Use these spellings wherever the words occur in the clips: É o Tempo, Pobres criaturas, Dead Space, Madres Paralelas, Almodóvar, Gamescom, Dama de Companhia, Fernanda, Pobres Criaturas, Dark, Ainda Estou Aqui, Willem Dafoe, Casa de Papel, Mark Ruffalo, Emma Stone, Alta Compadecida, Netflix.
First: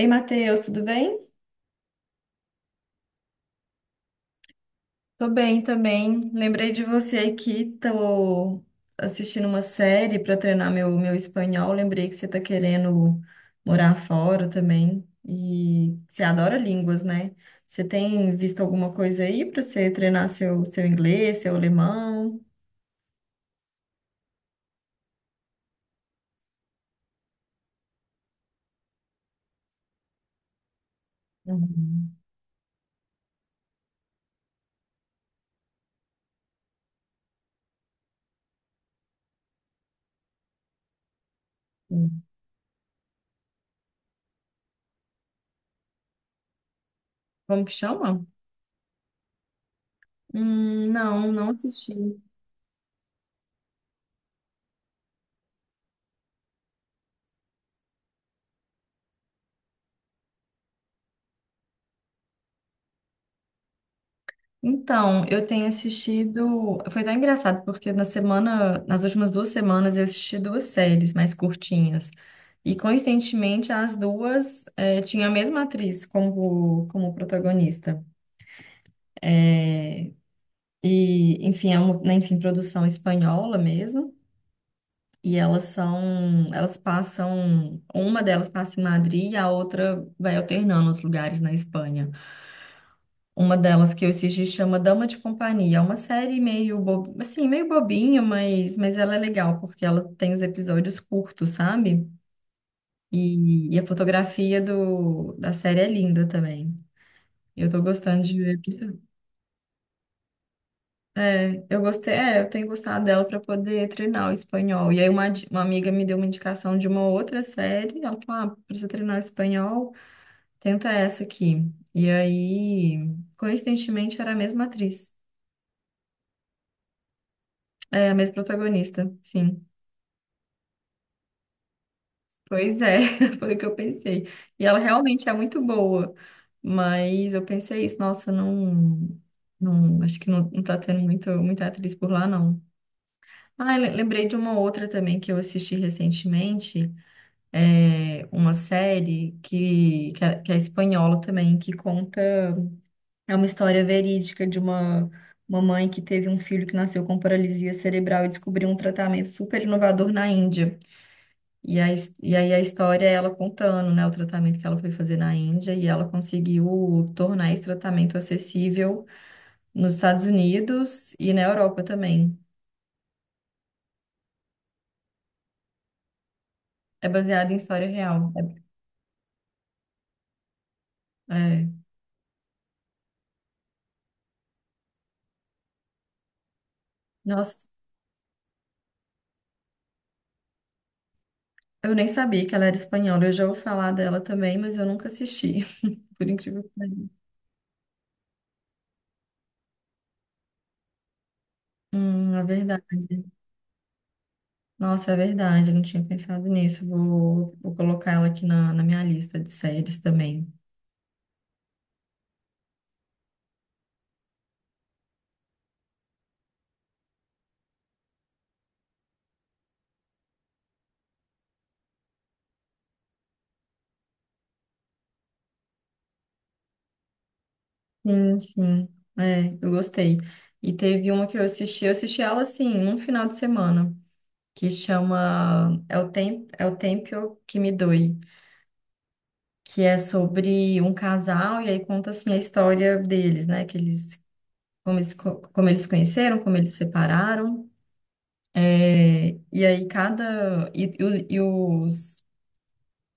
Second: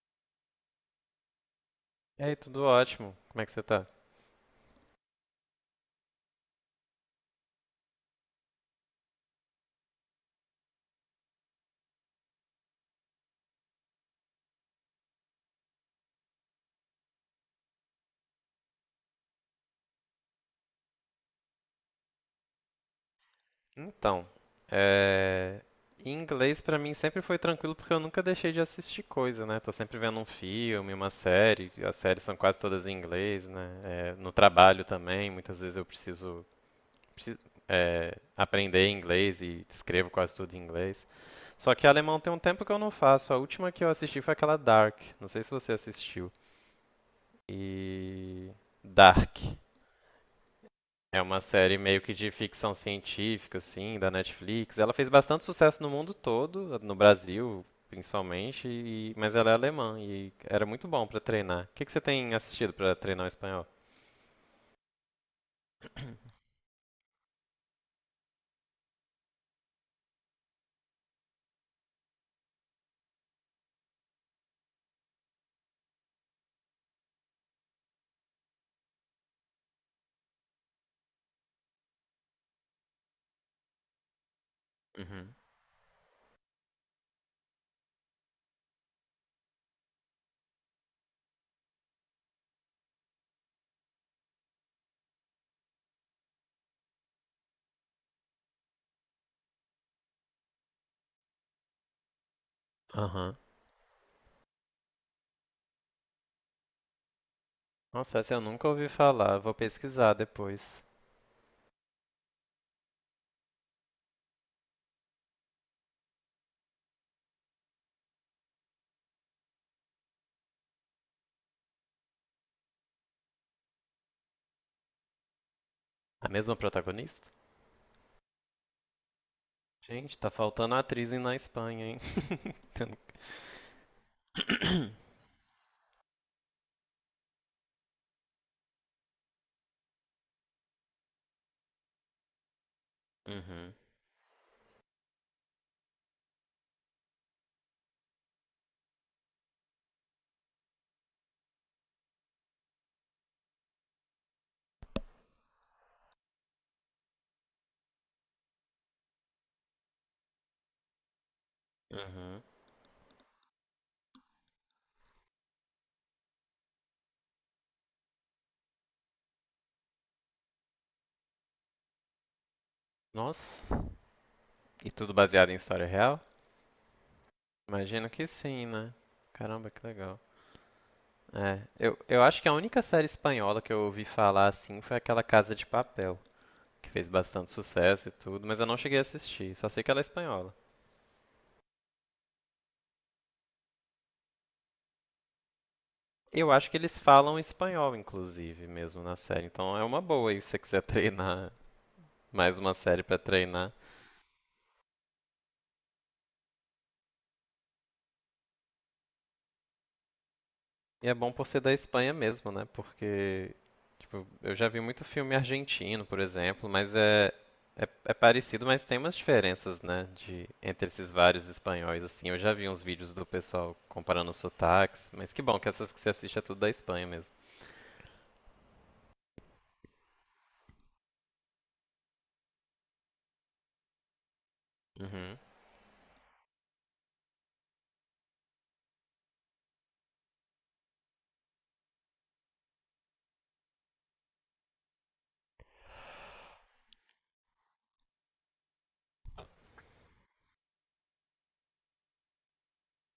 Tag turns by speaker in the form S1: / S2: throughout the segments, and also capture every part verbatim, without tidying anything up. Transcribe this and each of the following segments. S1: Ei, Matheus, tudo bem?
S2: E aí, tudo ótimo? Como é que você tá?
S1: Tô bem também. Lembrei de você aqui, tô assistindo uma série para treinar meu, meu espanhol. Lembrei que você tá querendo morar fora também. E você adora línguas, né? Você tem visto alguma coisa aí para você treinar seu, seu inglês, seu alemão?
S2: Então, é... em inglês pra mim sempre foi tranquilo porque eu nunca deixei de assistir coisa, né? Tô sempre vendo um filme, uma série. As
S1: Uhum.
S2: séries são quase todas em inglês, né? É, no trabalho também, muitas vezes eu preciso, preciso, é, aprender inglês e escrevo quase tudo em inglês. Só que alemão tem um tempo que eu não faço. A última que eu assisti foi aquela Dark. Não sei se você assistiu.
S1: Como que chama?
S2: E Dark.
S1: Hum,
S2: É
S1: não,
S2: uma
S1: não
S2: série meio que
S1: assisti.
S2: de ficção científica, assim, da Netflix. Ela fez bastante sucesso no mundo todo, no Brasil principalmente, e- mas ela é alemã e era muito bom pra treinar. O que que você tem assistido pra treinar o espanhol?
S1: Então, eu tenho assistido. Foi tão engraçado, porque na semana, nas últimas duas semanas, eu assisti duas séries mais curtinhas. E coincidentemente, as duas eh, tinham a mesma atriz como, como protagonista. É, e, enfim, é uma, né, enfim, produção espanhola mesmo.
S2: Uhum.
S1: E elas são, elas passam, uma delas passa em Madrid e a outra vai alternando os lugares na Espanha. Uma delas que eu assisti chama Dama de Companhia. É uma série meio bo... assim, meio bobinha, mas... mas ela é legal porque ela tem os episódios curtos, sabe?
S2: Aham.
S1: E, e a fotografia do... da série é linda também. Eu tô
S2: Nossa,
S1: gostando
S2: essa eu
S1: de ver.
S2: nunca ouvi falar. Vou pesquisar depois.
S1: É, eu gostei, é, eu tenho gostado dela para poder treinar o espanhol. E aí uma, di- uma amiga me deu uma indicação de uma outra série. Ela falou: "Ah, precisa treinar o espanhol, tenta essa aqui". E aí, coincidentemente, era a mesma atriz.
S2: A mesma protagonista?
S1: É, a mesma protagonista, sim.
S2: Gente, tá faltando atriz em- na Espanha, hein?
S1: Pois é, foi o que eu pensei. E ela realmente é muito boa, mas eu pensei isso, nossa, não, não, acho que não, não tá tendo muito, muita atriz por lá, não.
S2: Uhum.
S1: Ah, le- lembrei de uma outra também que eu assisti recentemente, é uma série que, que é, que é espanhola também, que conta, é uma história verídica de uma uma mãe que teve um filho que nasceu com paralisia cerebral e descobriu um tratamento super inovador na Índia. E aí, e
S2: Uhum.
S1: aí a história é ela contando, né, o tratamento que ela foi fazer na Índia e ela conseguiu tornar esse tratamento acessível nos Estados Unidos e na Europa também.
S2: Nossa. E tudo baseado em história real?
S1: É baseado em história
S2: Imagino que
S1: real.
S2: sim, né? Caramba, que legal.
S1: É,
S2: É,
S1: é.
S2: eu, eu acho que a única série espanhola que eu ouvi falar assim foi aquela Casa de Papel, que fez bastante
S1: Nossa,
S2: sucesso e tudo, mas eu não cheguei a assistir, só sei que ela é espanhola.
S1: eu nem sabia que ela era espanhola. Eu já ouvi falar dela também, mas eu nunca assisti, por
S2: Eu
S1: incrível
S2: acho
S1: que
S2: que eles
S1: pareça.
S2: falam espanhol, inclusive, mesmo na série, então é uma boa aí se você quiser treinar
S1: Hum, é
S2: mais uma
S1: verdade.
S2: série pra treinar.
S1: Nossa, é verdade. Eu não tinha pensado nisso. Vou, vou colocar ela aqui na, na minha lista de séries também.
S2: E é bom por ser da Espanha mesmo, né? Porque Tipo, eu já vi muito filme argentino, por exemplo, mas é, é, é parecido, mas tem umas diferenças, né, de, entre esses vários espanhóis, assim. Eu já vi uns vídeos do pessoal comparando os sotaques, mas que bom que essas que você assiste é tudo da Espanha mesmo.
S1: Sim, sim. É, eu gostei. E teve uma que eu assisti, eu assisti ela assim, num final de semana, que
S2: Uhum,
S1: chama É o Tempo, É o Tempo que me doe, que é sobre um casal e aí conta assim a história deles, né, que eles como eles, co- como eles se conheceram, como eles se separaram. É, e aí cada e, e os, e os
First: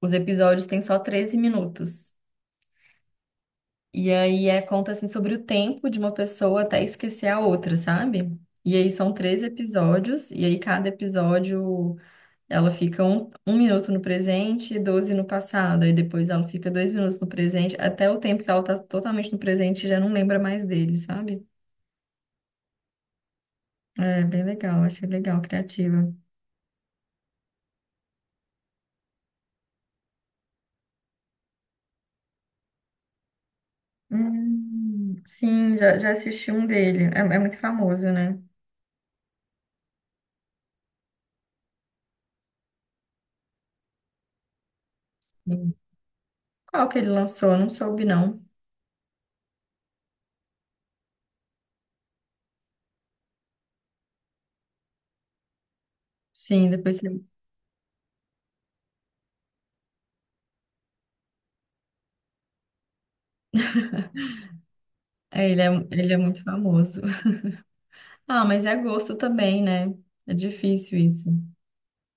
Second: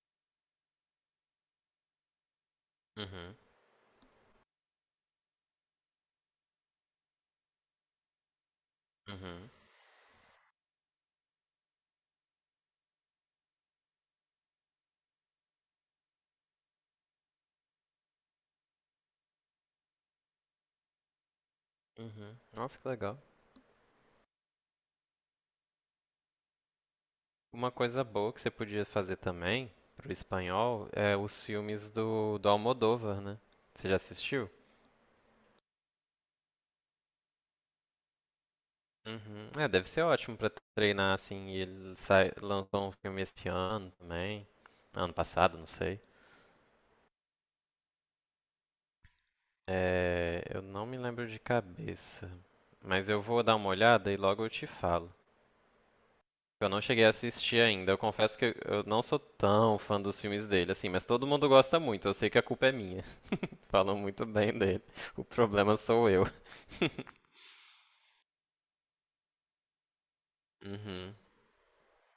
S1: os episódios têm só treze minutos.
S2: uhum,
S1: E aí é conta assim sobre o tempo de uma pessoa até esquecer a outra, sabe? E aí são três
S2: uhum,
S1: episódios, e aí cada episódio ela fica um, um minuto no presente e doze no passado. Aí depois ela fica dois minutos no presente, até o tempo que ela tá totalmente no presente já não lembra mais dele, sabe?
S2: uhum. Nossa, que legal.
S1: É bem legal, achei legal, criativa.
S2: Uma coisa boa que você podia fazer também pro espanhol é os filmes do, do Almodóvar, né? Você já assistiu?
S1: Hum, sim, já, já assisti um dele. É, é muito famoso, né?
S2: Uhum. É, deve ser ótimo pra treinar assim. E ele sai, lançou um filme este ano também. Ano passado, não
S1: Sim.
S2: sei.
S1: Qual que ele lançou? Eu não soube, não.
S2: É, eu não me lembro de cabeça, mas eu vou dar uma olhada e logo eu te falo. Eu
S1: Sim,
S2: não
S1: depois
S2: cheguei a
S1: você...
S2: assistir ainda. Eu confesso que eu eu não sou tão fã dos filmes dele, assim, mas todo mundo gosta muito. Eu sei que a culpa é minha. Falam muito bem dele. O
S1: É, ele é,
S2: problema sou
S1: ele é
S2: eu.
S1: muito famoso. Ah, mas é gosto também, né? É difícil
S2: Uhum.
S1: isso.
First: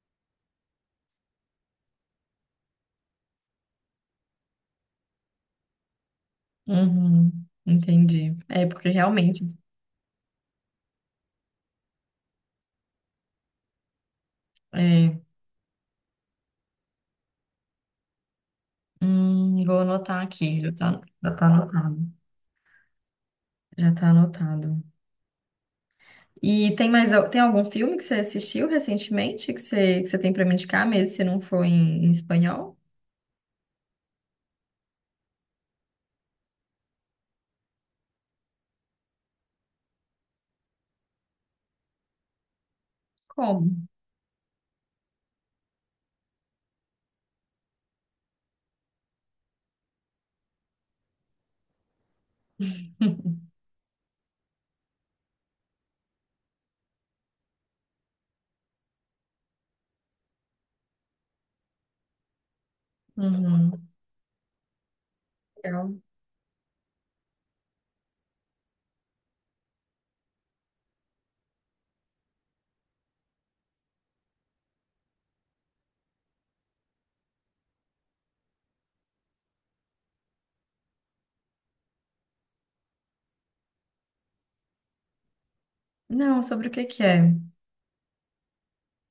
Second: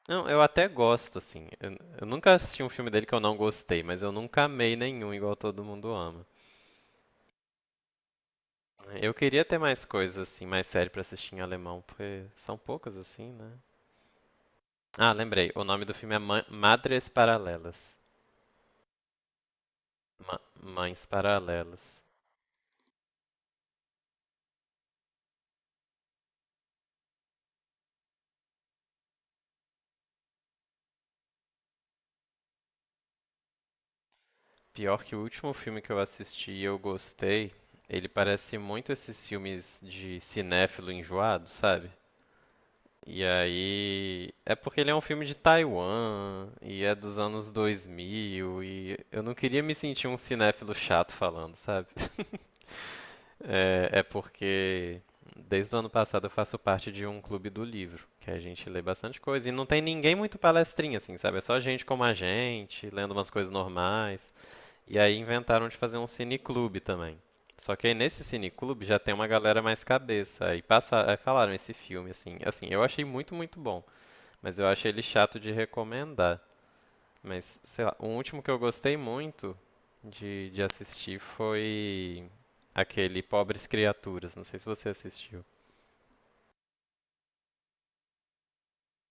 S2: Não, eu até gosto, assim. Eu, eu nunca assisti um filme dele que eu não gostei, mas eu nunca amei nenhum igual todo mundo ama.
S1: Uhum, entendi. É, porque
S2: Eu
S1: realmente.
S2: queria ter mais coisas, assim, mais série pra assistir em alemão, porque são poucas, assim, né? Ah,
S1: É,
S2: lembrei. O nome do filme é Ma- Madres Paralelas.
S1: hum, vou anotar
S2: Ma-
S1: aqui, já tá,
S2: Mães
S1: já tá
S2: Paralelas.
S1: anotado. Já tá anotado. E tem mais, al- tem algum filme que você assistiu recentemente que você, que você tem pra me indicar, mesmo se não for em, em espanhol?
S2: Pior que o último filme que eu assisti e eu gostei, ele parece muito esses filmes de cinéfilo enjoado, sabe? E
S1: Como?
S2: aí. É porque ele é um filme de Taiwan, e é dos anos dois mil, e eu não queria me sentir um cinéfilo chato falando, sabe? É, é porque desde o ano passado eu faço parte de um clube do livro, que a gente lê bastante coisa. E não tem ninguém muito palestrinha, assim, sabe? É só gente como a gente, lendo umas coisas
S1: Uhum,
S2: normais. E aí inventaram de
S1: legal.
S2: fazer um cineclube também. Só que aí nesse cineclube já tem uma galera mais cabeça. Aí, passa, aí falaram esse filme, assim. Assim, eu achei muito, muito bom. Mas eu achei ele chato de recomendar. Mas, sei lá, o último que eu gostei muito de, de assistir foi aquele Pobres Criaturas. Não sei se você assistiu.
S1: Não, sobre o que que é?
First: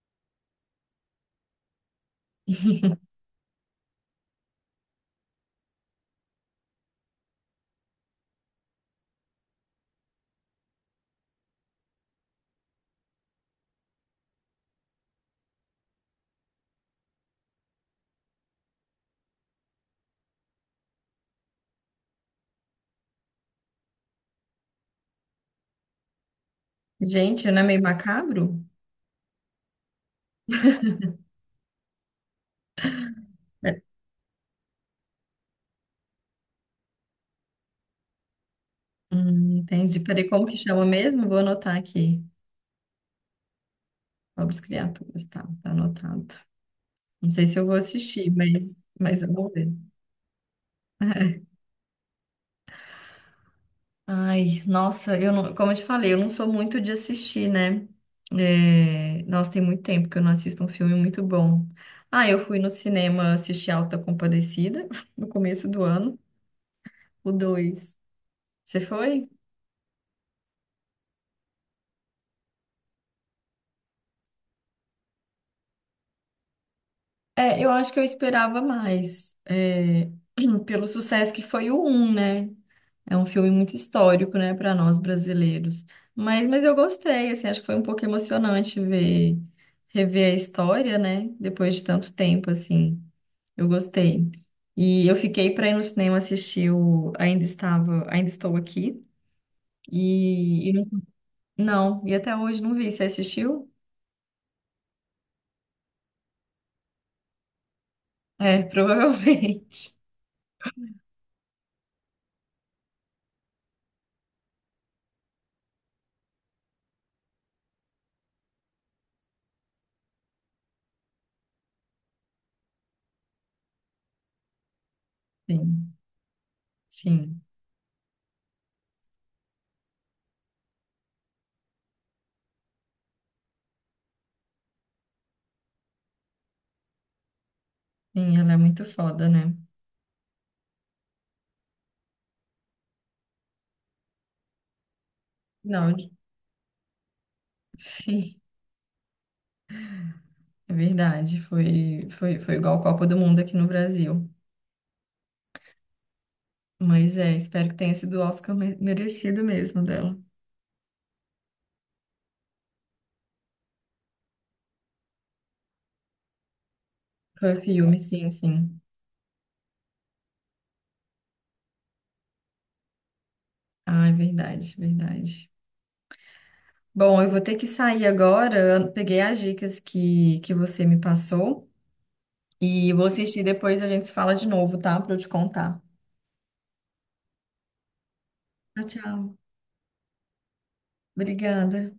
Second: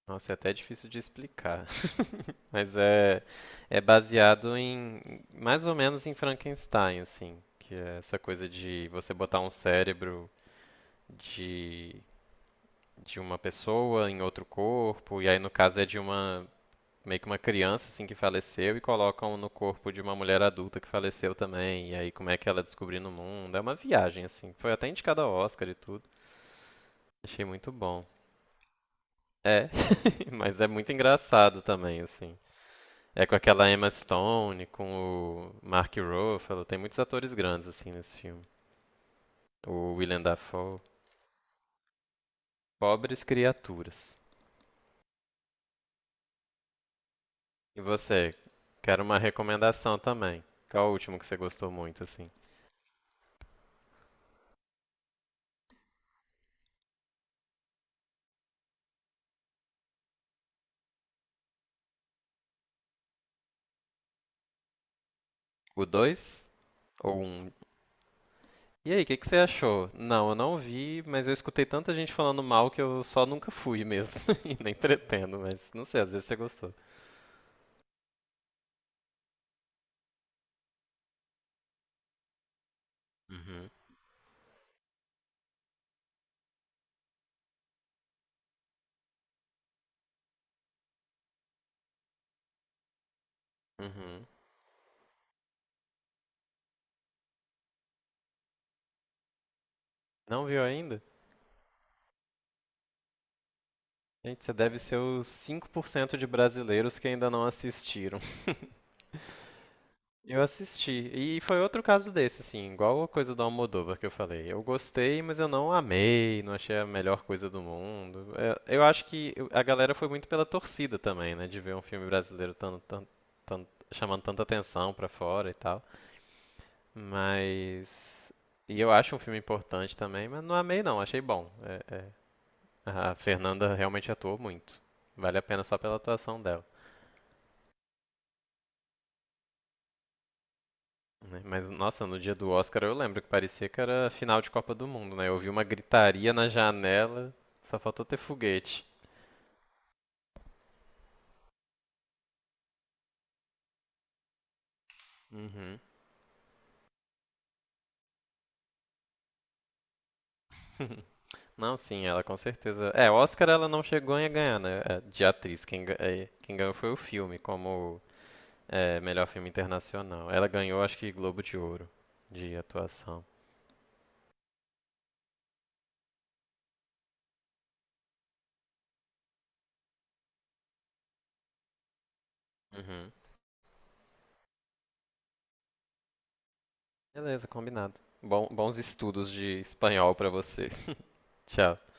S2: Nossa, é até difícil de explicar. Mas é, é baseado em, mais ou menos em Frankenstein, assim. Que é essa coisa de você botar um cérebro de, de uma pessoa em outro corpo. E aí, no caso, é de uma meio que uma criança assim que faleceu e colocam no corpo de uma mulher adulta que faleceu também. E aí como é que ela descobriu no mundo? É uma viagem assim. Foi até indicada ao Oscar e tudo. Achei
S1: Gente, não é
S2: muito
S1: meio
S2: bom.
S1: macabro?
S2: É, mas é muito engraçado também assim. É com aquela
S1: É.
S2: Emma Stone, com o Mark Ruffalo, tem muitos atores grandes assim nesse filme.
S1: Hum,
S2: O
S1: entendi.
S2: Willem
S1: Peraí, como que
S2: Dafoe,
S1: chama mesmo? Vou anotar aqui.
S2: Pobres Criaturas.
S1: Pobres criaturas, tá, tá anotado. Não sei se eu vou
S2: E
S1: assistir,
S2: você?
S1: mas,
S2: Quero uma
S1: mas eu vou ver.
S2: recomendação também. Qual é o último que você gostou muito assim?
S1: Ai, nossa, eu não, como eu te falei, eu não sou muito de assistir, né? É, nossa, tem muito tempo que eu não assisto um filme muito bom. Ah, eu fui no cinema assistir Alta Compadecida no começo do
S2: O
S1: ano,
S2: dois ou
S1: o
S2: um.
S1: dois. Você
S2: E aí, o que que
S1: foi?
S2: você achou? Não, eu não vi, mas eu escutei tanta gente falando mal que eu só nunca fui mesmo. E nem pretendo, mas não sei, às vezes você gostou.
S1: É, eu acho que eu esperava mais, é, pelo sucesso que foi o um, né? É um filme
S2: Uhum,
S1: muito histórico, né, para nós brasileiros. Mas, mas eu gostei, assim, acho que foi um pouco emocionante ver, rever a história, né, depois de tanto tempo, assim. Eu
S2: uhum.
S1: gostei. E eu fiquei para ir no cinema assistir o Ainda Estava, Ainda Estou Aqui.
S2: Não viu
S1: E, e não,
S2: ainda?
S1: não, e até hoje não vi. Você assistiu?
S2: Gente, você deve ser os cinco por cento de brasileiros que ainda não assistiram.
S1: É, provavelmente.
S2: Eu assisti. E foi outro caso desse, assim, igual a coisa do Almodóvar que eu falei. Eu gostei, mas eu não amei, não achei a melhor coisa do mundo. É, eu acho que a galera foi muito pela torcida também, né? De ver um filme brasileiro tan- tan- tan- chamando tanta atenção pra fora e tal.
S1: Sim, sim.
S2: Mas. E é importante. Mas não amei, não, achei bom. É- é. A Fernanda realmente atuou muito. Vale a pena só pela atuação dela.
S1: Sim, ela é muito foda, né?
S2: Né? Mas, nossa, no dia do Oscar eu lembro que parecia que era final de Copa do Mundo, né? Eu ouvi uma
S1: Não,
S2: gritaria na janela, só faltou ter
S1: sim,
S2: foguete.
S1: é verdade. Foi, foi, foi igual a Copa do Mundo aqui no Brasil.
S2: Uhum.
S1: Mas é, espero que tenha sido o Oscar me- merecido mesmo dela.
S2: Não, sim, ela com certeza. É, Oscar ela não chegou a ganhar, né? É, de atriz. Quem, ga- é, quem ganhou foi o filme,
S1: Foi filme,
S2: como
S1: sim, sim.
S2: é, melhor filme internacional. Ela ganhou, acho que Globo de Ouro de atuação.
S1: Ah, é verdade, verdade. Bom, eu vou ter que sair agora. Eu peguei as dicas que, que você me passou e vou
S2: Uhum.
S1: assistir depois a gente se fala de novo, tá? Pra eu te contar.
S2: Beleza, combinado. Bom- bons
S1: Tchau, tchau.
S2: estudos de espanhol pra você. Tchau.
S1: Obrigada.